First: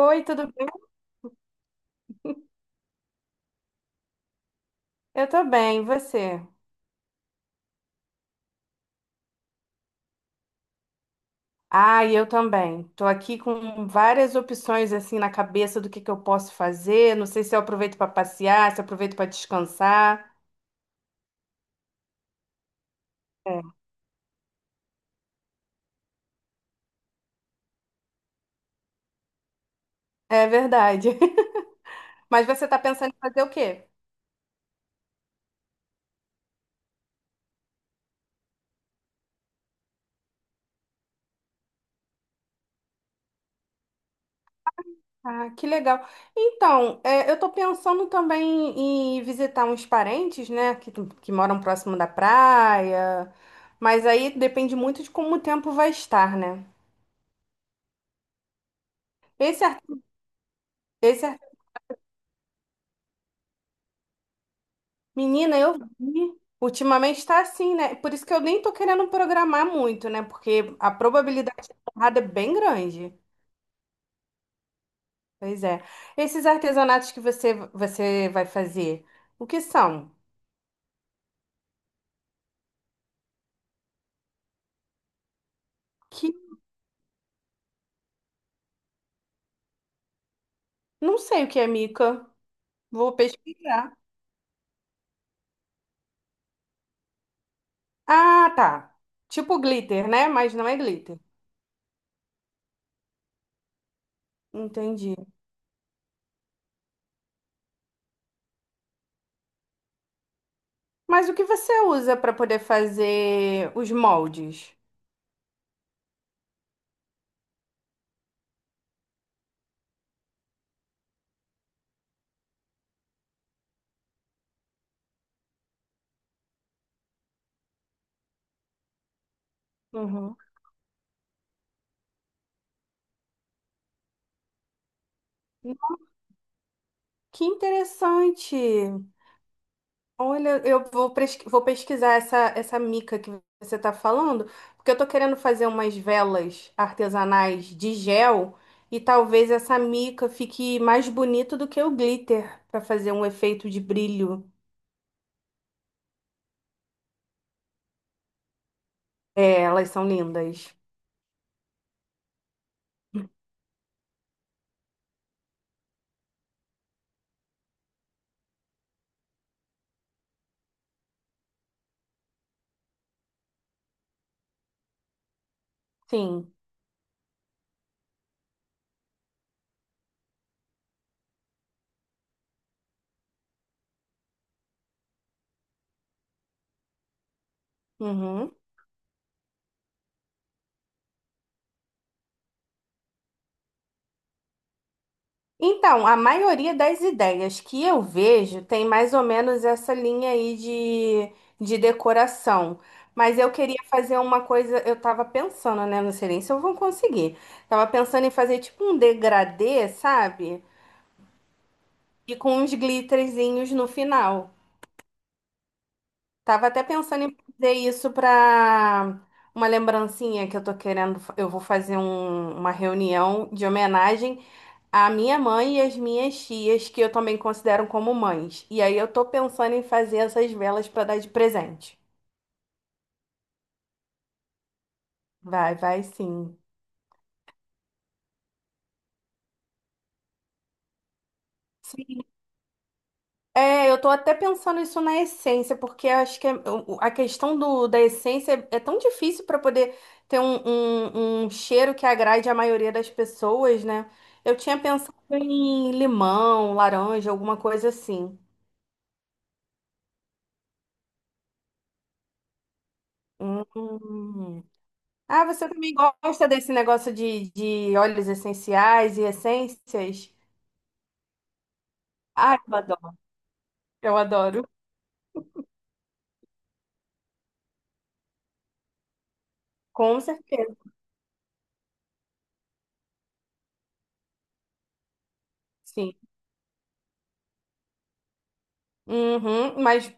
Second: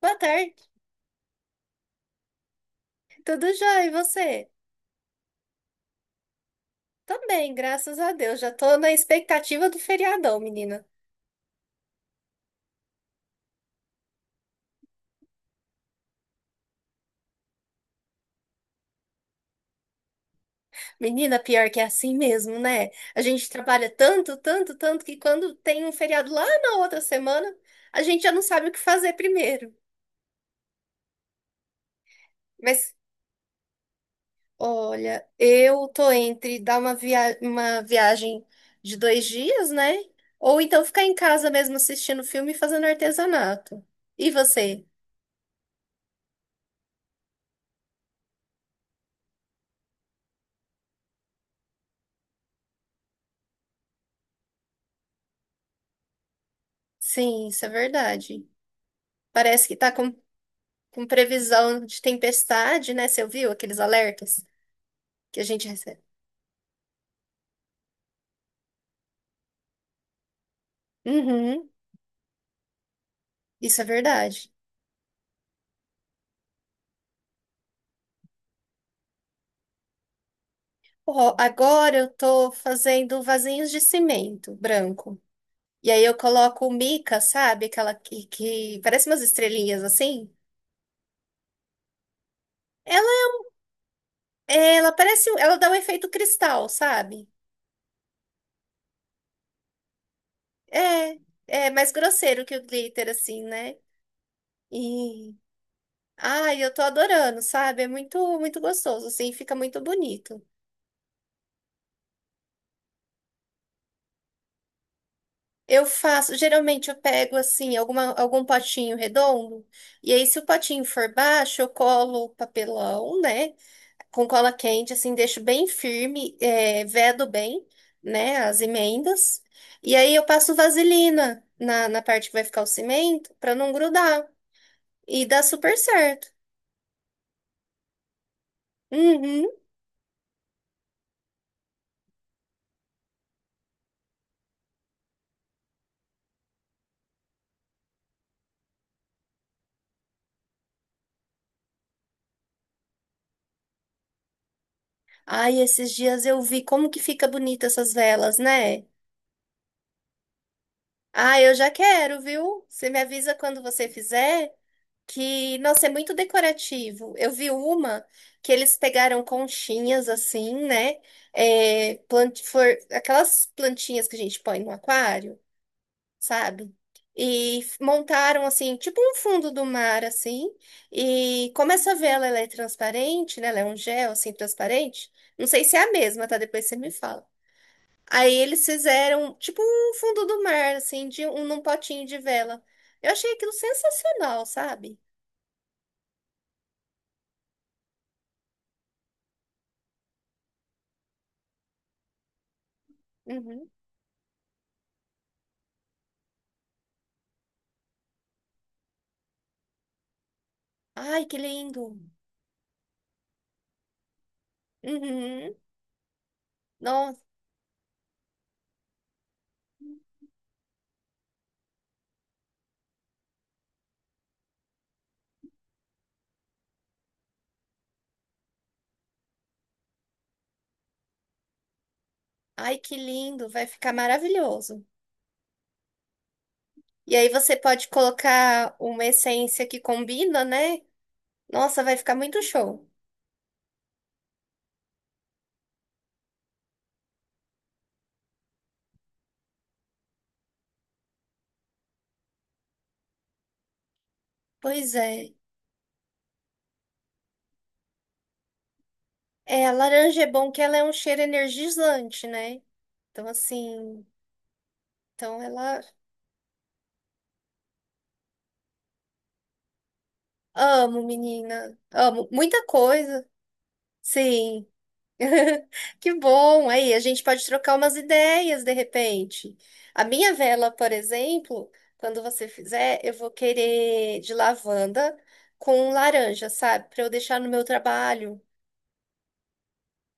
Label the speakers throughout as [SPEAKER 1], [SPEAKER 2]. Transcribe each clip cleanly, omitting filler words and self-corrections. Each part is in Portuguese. [SPEAKER 1] Boa
[SPEAKER 2] tudo
[SPEAKER 1] tarde,
[SPEAKER 2] bem?
[SPEAKER 1] tudo jóia? E você?
[SPEAKER 2] Eu tô bem, e você?
[SPEAKER 1] Também, graças a Deus. Já tô na expectativa do feriadão, menina.
[SPEAKER 2] Ah, e eu também. Tô aqui com várias opções assim na cabeça do que eu posso fazer. Não sei se eu aproveito para passear, se eu aproveito para descansar.
[SPEAKER 1] Menina, pior que é assim mesmo, né? A gente
[SPEAKER 2] É.
[SPEAKER 1] trabalha tanto, tanto, tanto que quando tem um feriado lá na outra semana, a gente já não sabe o que fazer primeiro.
[SPEAKER 2] É verdade. Mas você tá
[SPEAKER 1] Mas,
[SPEAKER 2] pensando em fazer o quê?
[SPEAKER 1] olha, eu tô entre dar uma viagem de 2 dias, né? Ou então ficar em casa mesmo assistindo filme e fazendo artesanato. E você?
[SPEAKER 2] Ah, que legal. Então, é, eu tô pensando também em visitar uns parentes, né, que moram próximo da praia. Mas aí depende muito de como o tempo vai estar, né?
[SPEAKER 1] Sim, isso é verdade.
[SPEAKER 2] Esse,
[SPEAKER 1] Parece que
[SPEAKER 2] ar-
[SPEAKER 1] tá com
[SPEAKER 2] esse
[SPEAKER 1] previsão de tempestade, né? Você ouviu aqueles alertas que a
[SPEAKER 2] Menina,
[SPEAKER 1] gente
[SPEAKER 2] eu
[SPEAKER 1] recebe?
[SPEAKER 2] vi. Ultimamente está assim, né? Por isso que eu nem tô querendo programar muito, né? Porque a probabilidade
[SPEAKER 1] Uhum,
[SPEAKER 2] de dar errado é bem grande.
[SPEAKER 1] isso é verdade.
[SPEAKER 2] Pois é. Esses artesanatos que você vai fazer, o que são?
[SPEAKER 1] Ó, agora eu tô fazendo vasinhos de cimento branco. E aí eu
[SPEAKER 2] Que
[SPEAKER 1] coloco mica, sabe? Aquela que parece umas estrelinhas assim.
[SPEAKER 2] não sei o que é mica. Vou
[SPEAKER 1] Ela,
[SPEAKER 2] pesquisar.
[SPEAKER 1] ela parece, ela dá um efeito cristal, sabe?
[SPEAKER 2] Ah, tá. Tipo glitter, né? Mas não é
[SPEAKER 1] É,
[SPEAKER 2] glitter.
[SPEAKER 1] é mais grosseiro que o glitter, assim, né?
[SPEAKER 2] Entendi.
[SPEAKER 1] E, ai, eu tô adorando, sabe? É muito, muito gostoso, assim, fica muito bonito.
[SPEAKER 2] Mas o que você usa para poder fazer os moldes?
[SPEAKER 1] Eu faço, geralmente eu pego assim, algum potinho redondo, e aí se o potinho for baixo, eu colo papelão, né? Com cola quente, assim, deixo bem firme, é, vedo bem, né? As emendas. E aí eu
[SPEAKER 2] Uhum.
[SPEAKER 1] passo vaselina na parte que vai ficar o cimento, pra não grudar. E dá super certo.
[SPEAKER 2] Que interessante.
[SPEAKER 1] Uhum.
[SPEAKER 2] Olha, vou pesquisar essa mica que você está falando, porque eu estou querendo fazer umas velas artesanais de gel e talvez essa mica fique mais bonito do que o glitter para fazer um efeito de brilho.
[SPEAKER 1] Ai, esses dias eu vi como que fica bonita essas velas, né?
[SPEAKER 2] É, elas são lindas.
[SPEAKER 1] Ah, eu já quero, viu? Você me avisa quando você fizer. Que, nossa, é muito decorativo. Eu vi uma que eles pegaram conchinhas assim, né? É, aquelas plantinhas que a gente põe no aquário,
[SPEAKER 2] Sim.
[SPEAKER 1] sabe? E montaram assim, tipo um fundo do mar assim. E como essa vela ela é transparente, né? Ela é um gel assim transparente. Não sei se é a mesma, tá? Depois você me fala. Aí
[SPEAKER 2] Uhum.
[SPEAKER 1] eles fizeram tipo um fundo do mar assim, de um num potinho de vela. Eu achei aquilo sensacional, sabe?
[SPEAKER 2] Então, a maioria das ideias que eu vejo tem mais ou menos essa linha aí de decoração. Mas eu
[SPEAKER 1] Uhum.
[SPEAKER 2] queria fazer uma coisa, eu tava pensando, né? Não sei nem se eu vou conseguir. Tava pensando em fazer tipo um degradê, sabe?
[SPEAKER 1] Ai, que lindo.
[SPEAKER 2] E com uns glitterzinhos no final.
[SPEAKER 1] Uhum.
[SPEAKER 2] Tava até
[SPEAKER 1] Nossa,
[SPEAKER 2] pensando em fazer isso pra uma lembrancinha que eu tô Eu vou fazer uma reunião de homenagem a minha mãe e as minhas tias, que eu também considero como mães. E aí eu tô pensando em fazer essas velas pra dar de presente.
[SPEAKER 1] ai, que lindo. Vai ficar maravilhoso.
[SPEAKER 2] Vai, vai sim.
[SPEAKER 1] E aí você pode colocar uma essência que combina, né? Nossa, vai ficar
[SPEAKER 2] Sim.
[SPEAKER 1] muito show.
[SPEAKER 2] É, eu tô até pensando isso na essência, porque acho que a questão da essência é tão difícil para poder ter um cheiro que agrade a maioria das pessoas, né? Eu tinha
[SPEAKER 1] Pois
[SPEAKER 2] pensado
[SPEAKER 1] é.
[SPEAKER 2] em limão, laranja, alguma coisa assim.
[SPEAKER 1] É, a laranja é bom que ela é um cheiro energizante, né? Então, assim,
[SPEAKER 2] Hum.
[SPEAKER 1] então
[SPEAKER 2] Ah, você
[SPEAKER 1] ela...
[SPEAKER 2] também gosta desse negócio de óleos essenciais e essências?
[SPEAKER 1] Amo, menina. Amo.
[SPEAKER 2] Ah,
[SPEAKER 1] Muita
[SPEAKER 2] eu adoro.
[SPEAKER 1] coisa.
[SPEAKER 2] Eu
[SPEAKER 1] Sim.
[SPEAKER 2] adoro.
[SPEAKER 1] Que bom! Aí a gente pode trocar umas ideias de repente. A
[SPEAKER 2] Com
[SPEAKER 1] minha vela,
[SPEAKER 2] certeza,
[SPEAKER 1] por exemplo, quando você fizer, eu vou querer de lavanda com
[SPEAKER 2] sim.
[SPEAKER 1] laranja, sabe? Para eu deixar no meu trabalho.
[SPEAKER 2] Uhum, mas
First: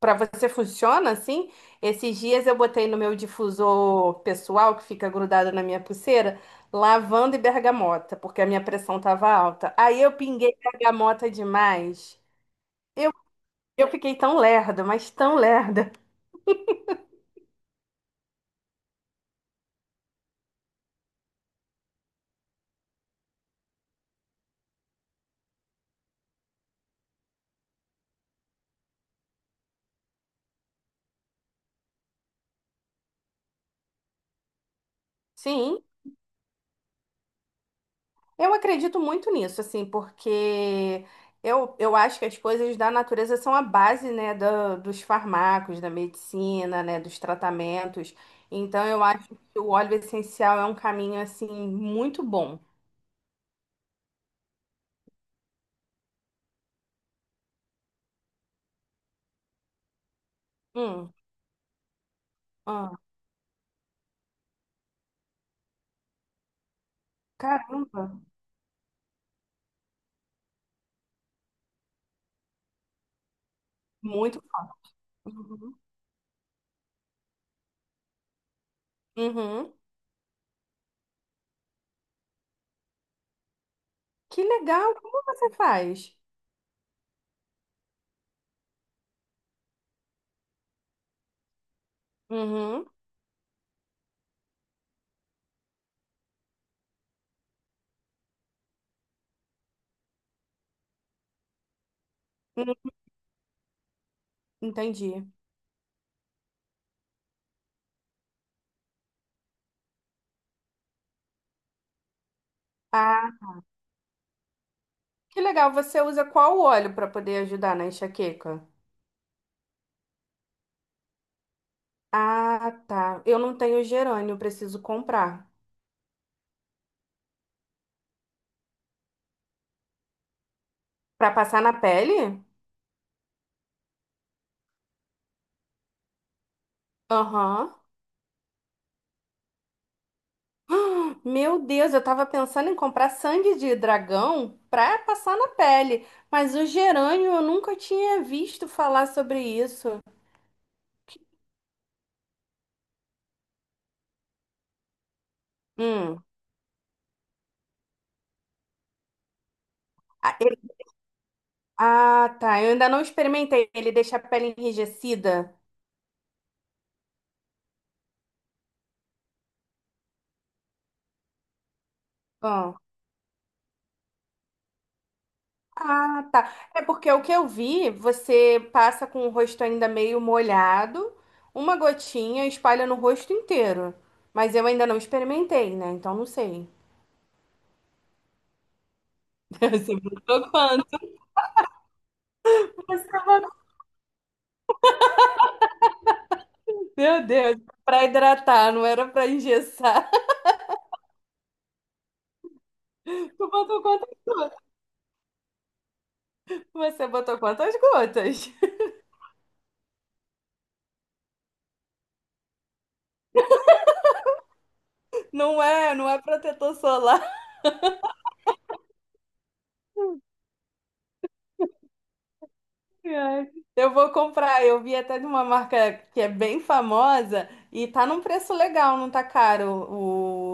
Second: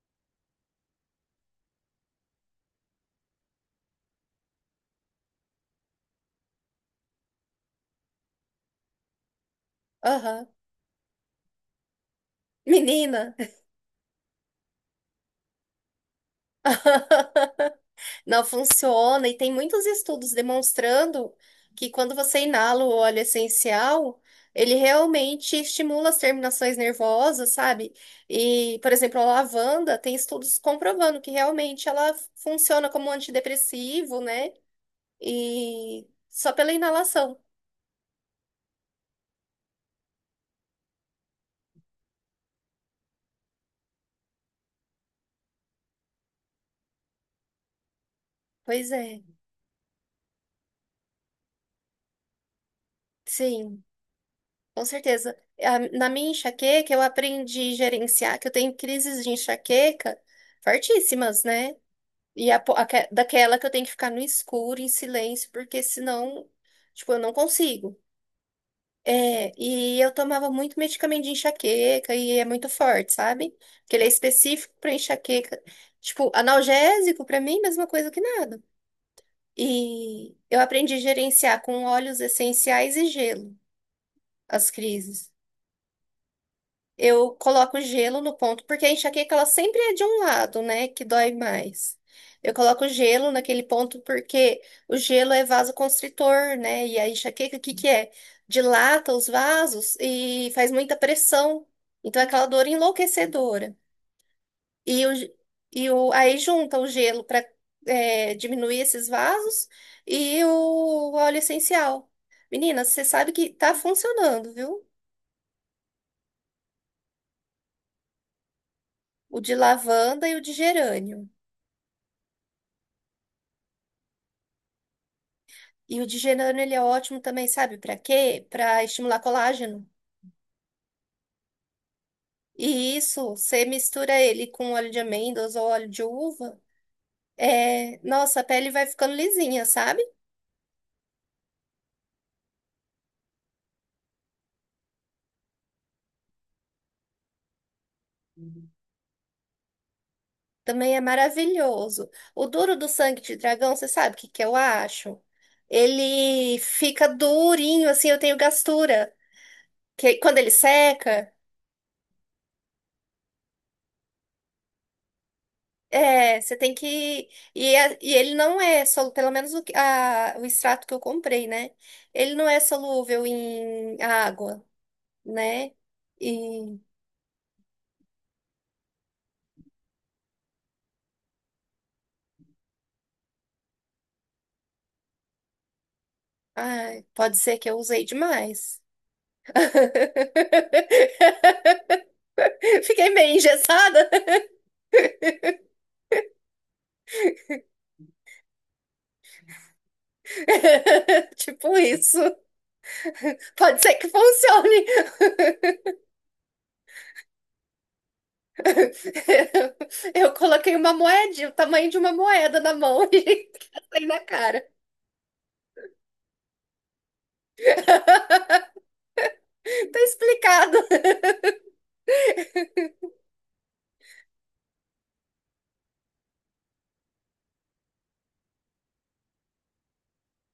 [SPEAKER 2] para você funciona assim? Esses dias eu botei no meu difusor pessoal, que fica grudado na minha pulseira, lavanda e bergamota, porque a minha pressão estava alta. Aí eu
[SPEAKER 1] Aham.
[SPEAKER 2] pinguei bergamota demais. Eu,
[SPEAKER 1] Menina!
[SPEAKER 2] eu fiquei tão lerda, mas tão lerda.
[SPEAKER 1] Não funciona, e tem muitos estudos demonstrando que quando você inala o óleo essencial, ele realmente estimula as terminações nervosas, sabe? E, por exemplo, a lavanda tem estudos comprovando que realmente ela funciona como um antidepressivo, né?
[SPEAKER 2] Sim.
[SPEAKER 1] E só pela inalação.
[SPEAKER 2] Eu acredito muito nisso, assim, porque eu acho que as coisas da natureza são a base, né, dos farmacos, da medicina, né, dos tratamentos. Então,
[SPEAKER 1] Pois
[SPEAKER 2] eu
[SPEAKER 1] é,
[SPEAKER 2] acho que o óleo essencial é um caminho, assim, muito bom.
[SPEAKER 1] sim, com certeza. Na minha enxaqueca, eu aprendi a gerenciar, que eu tenho crises de enxaqueca
[SPEAKER 2] Hum,
[SPEAKER 1] fortíssimas, né? E
[SPEAKER 2] ah,
[SPEAKER 1] daquela que eu tenho que ficar no escuro, em silêncio, porque senão, tipo, eu não consigo.
[SPEAKER 2] caramba,
[SPEAKER 1] É, e eu tomava muito medicamento de enxaqueca e é muito forte, sabe? Porque ele é
[SPEAKER 2] muito.
[SPEAKER 1] específico para enxaqueca.
[SPEAKER 2] Uhum.
[SPEAKER 1] Tipo, analgésico para mim, mesma coisa que nada.
[SPEAKER 2] Uhum.
[SPEAKER 1] E eu aprendi a gerenciar com óleos essenciais e gelo
[SPEAKER 2] Que
[SPEAKER 1] as
[SPEAKER 2] legal, como
[SPEAKER 1] crises.
[SPEAKER 2] você faz?
[SPEAKER 1] Eu coloco gelo no ponto, porque a enxaqueca ela sempre é de um lado, né, que dói mais. Eu
[SPEAKER 2] Uhum.
[SPEAKER 1] coloco gelo naquele ponto porque o gelo é vasoconstritor, né? E a enxaqueca, o que que é? Dilata os vasos e faz muita pressão. Então é aquela dor
[SPEAKER 2] Hum,
[SPEAKER 1] enlouquecedora. E, o,
[SPEAKER 2] entendi.
[SPEAKER 1] ge- e o, aí junta o gelo para diminuir esses vasos e o óleo essencial. Menina, você sabe
[SPEAKER 2] Ah,
[SPEAKER 1] que tá funcionando, viu?
[SPEAKER 2] que legal, você usa qual óleo para poder ajudar na enxaqueca?
[SPEAKER 1] O de lavanda e o de gerânio.
[SPEAKER 2] Ah, tá. Eu não tenho gerânio, preciso comprar.
[SPEAKER 1] E o digerano, ele é ótimo também, sabe? Para quê? Para estimular colágeno.
[SPEAKER 2] Pra passar na pele?
[SPEAKER 1] E isso, você mistura ele com óleo de amêndoas ou óleo de uva,
[SPEAKER 2] Aham.
[SPEAKER 1] é... nossa, a pele vai ficando lisinha, sabe?
[SPEAKER 2] Meu Deus, eu tava pensando em comprar sangue de dragão pra passar na pele, mas o gerânio eu nunca tinha visto falar sobre isso.
[SPEAKER 1] Também é maravilhoso. O duro do sangue de dragão, você sabe o que que eu acho?
[SPEAKER 2] Hum.
[SPEAKER 1] Ele fica durinho, assim, eu tenho gastura. Que quando
[SPEAKER 2] Ah,
[SPEAKER 1] ele
[SPEAKER 2] ele-
[SPEAKER 1] seca.
[SPEAKER 2] ah, tá. Eu ainda não experimentei. Ele deixa a pele enrijecida.
[SPEAKER 1] É, você tem que. E, e ele não é solúvel, pelo menos o extrato que eu comprei, né? Ele não é solúvel em água, né?
[SPEAKER 2] Ah, tá.
[SPEAKER 1] E.
[SPEAKER 2] É porque o que eu vi, você passa com o rosto ainda meio molhado, uma gotinha e espalha no rosto inteiro. Mas eu ainda não experimentei, né? Então não sei.
[SPEAKER 1] Ai, pode ser que eu usei demais.
[SPEAKER 2] Você botou quanto?
[SPEAKER 1] Fiquei
[SPEAKER 2] Você
[SPEAKER 1] meio
[SPEAKER 2] botou-
[SPEAKER 1] engessada.
[SPEAKER 2] Meu Deus, pra hidratar, não era pra engessar.
[SPEAKER 1] Tipo isso.
[SPEAKER 2] Tu
[SPEAKER 1] Pode
[SPEAKER 2] botou
[SPEAKER 1] ser que
[SPEAKER 2] quanto?
[SPEAKER 1] funcione.
[SPEAKER 2] Você botou quantas gotas?
[SPEAKER 1] Eu coloquei uma moedinha, o tamanho de uma moeda na mão e saí na cara.
[SPEAKER 2] Não é, não é protetor solar.
[SPEAKER 1] Tá explicado.
[SPEAKER 2] Ai, eu vou comprar. Eu vi até de uma marca que é bem famosa e tá num preço legal, não tá caro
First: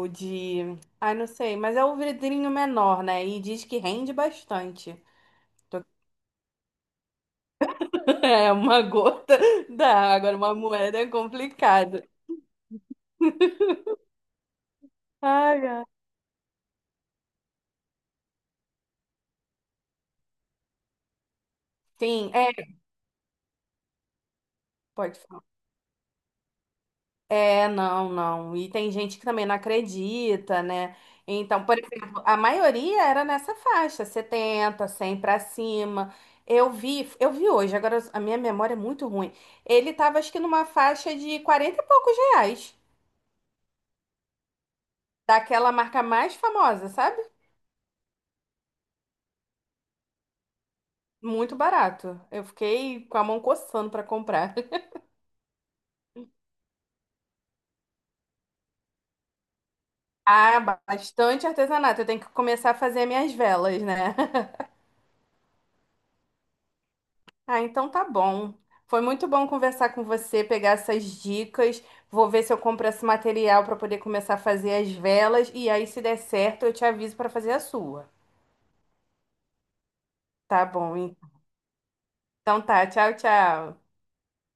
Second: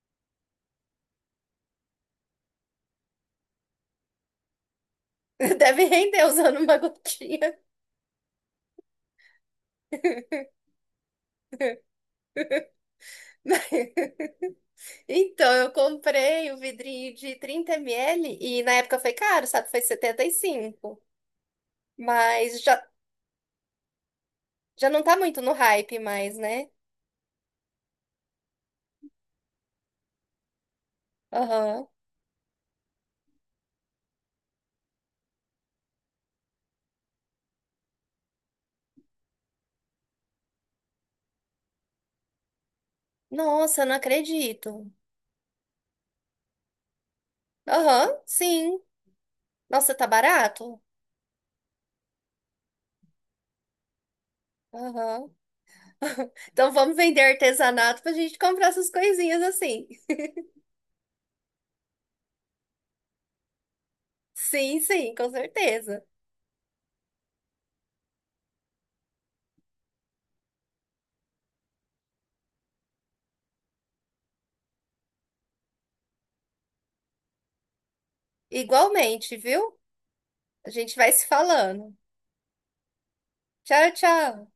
[SPEAKER 2] o de. Ai, não sei, mas é o vidrinho menor, né? E diz que rende bastante. Tô-
[SPEAKER 1] Deve render usando uma gotinha.
[SPEAKER 2] É uma gota da água, uma moeda é complicado.
[SPEAKER 1] Então,
[SPEAKER 2] Ai,
[SPEAKER 1] eu
[SPEAKER 2] ai.
[SPEAKER 1] comprei o vidrinho de 30 ml e na época foi caro, sabe? Foi 75.
[SPEAKER 2] Sim, é.
[SPEAKER 1] Mas já, já não tá
[SPEAKER 2] Pode
[SPEAKER 1] muito no hype mais, né?
[SPEAKER 2] é, não, não. E tem gente que também não acredita, né? Então, por
[SPEAKER 1] Aham.
[SPEAKER 2] exemplo, a maioria era nessa faixa, 70, 100 pra cima. Eu vi hoje, agora a minha memória é muito ruim. Ele tava, acho que numa faixa de 40 e poucos reais,
[SPEAKER 1] Nossa, eu não acredito.
[SPEAKER 2] daquela marca mais famosa, sabe?
[SPEAKER 1] Aham, sim. Nossa, tá barato?
[SPEAKER 2] Muito barato. Eu fiquei com a mão coçando pra comprar.
[SPEAKER 1] Aham. Então vamos vender artesanato pra gente comprar essas coisinhas assim.
[SPEAKER 2] Ah, bastante artesanato. Eu tenho que começar a fazer minhas velas, né?
[SPEAKER 1] Sim, sim, com certeza.
[SPEAKER 2] Ah, então tá bom. Foi muito bom conversar com você, pegar essas dicas. Vou ver se eu compro esse material para poder começar a fazer as velas. E aí, se der certo, eu te aviso para fazer a sua.
[SPEAKER 1] Igualmente, viu?
[SPEAKER 2] Tá
[SPEAKER 1] A gente vai
[SPEAKER 2] bom,
[SPEAKER 1] se falando.
[SPEAKER 2] então tá. Tchau, tchau.
[SPEAKER 1] Tchau, tchau.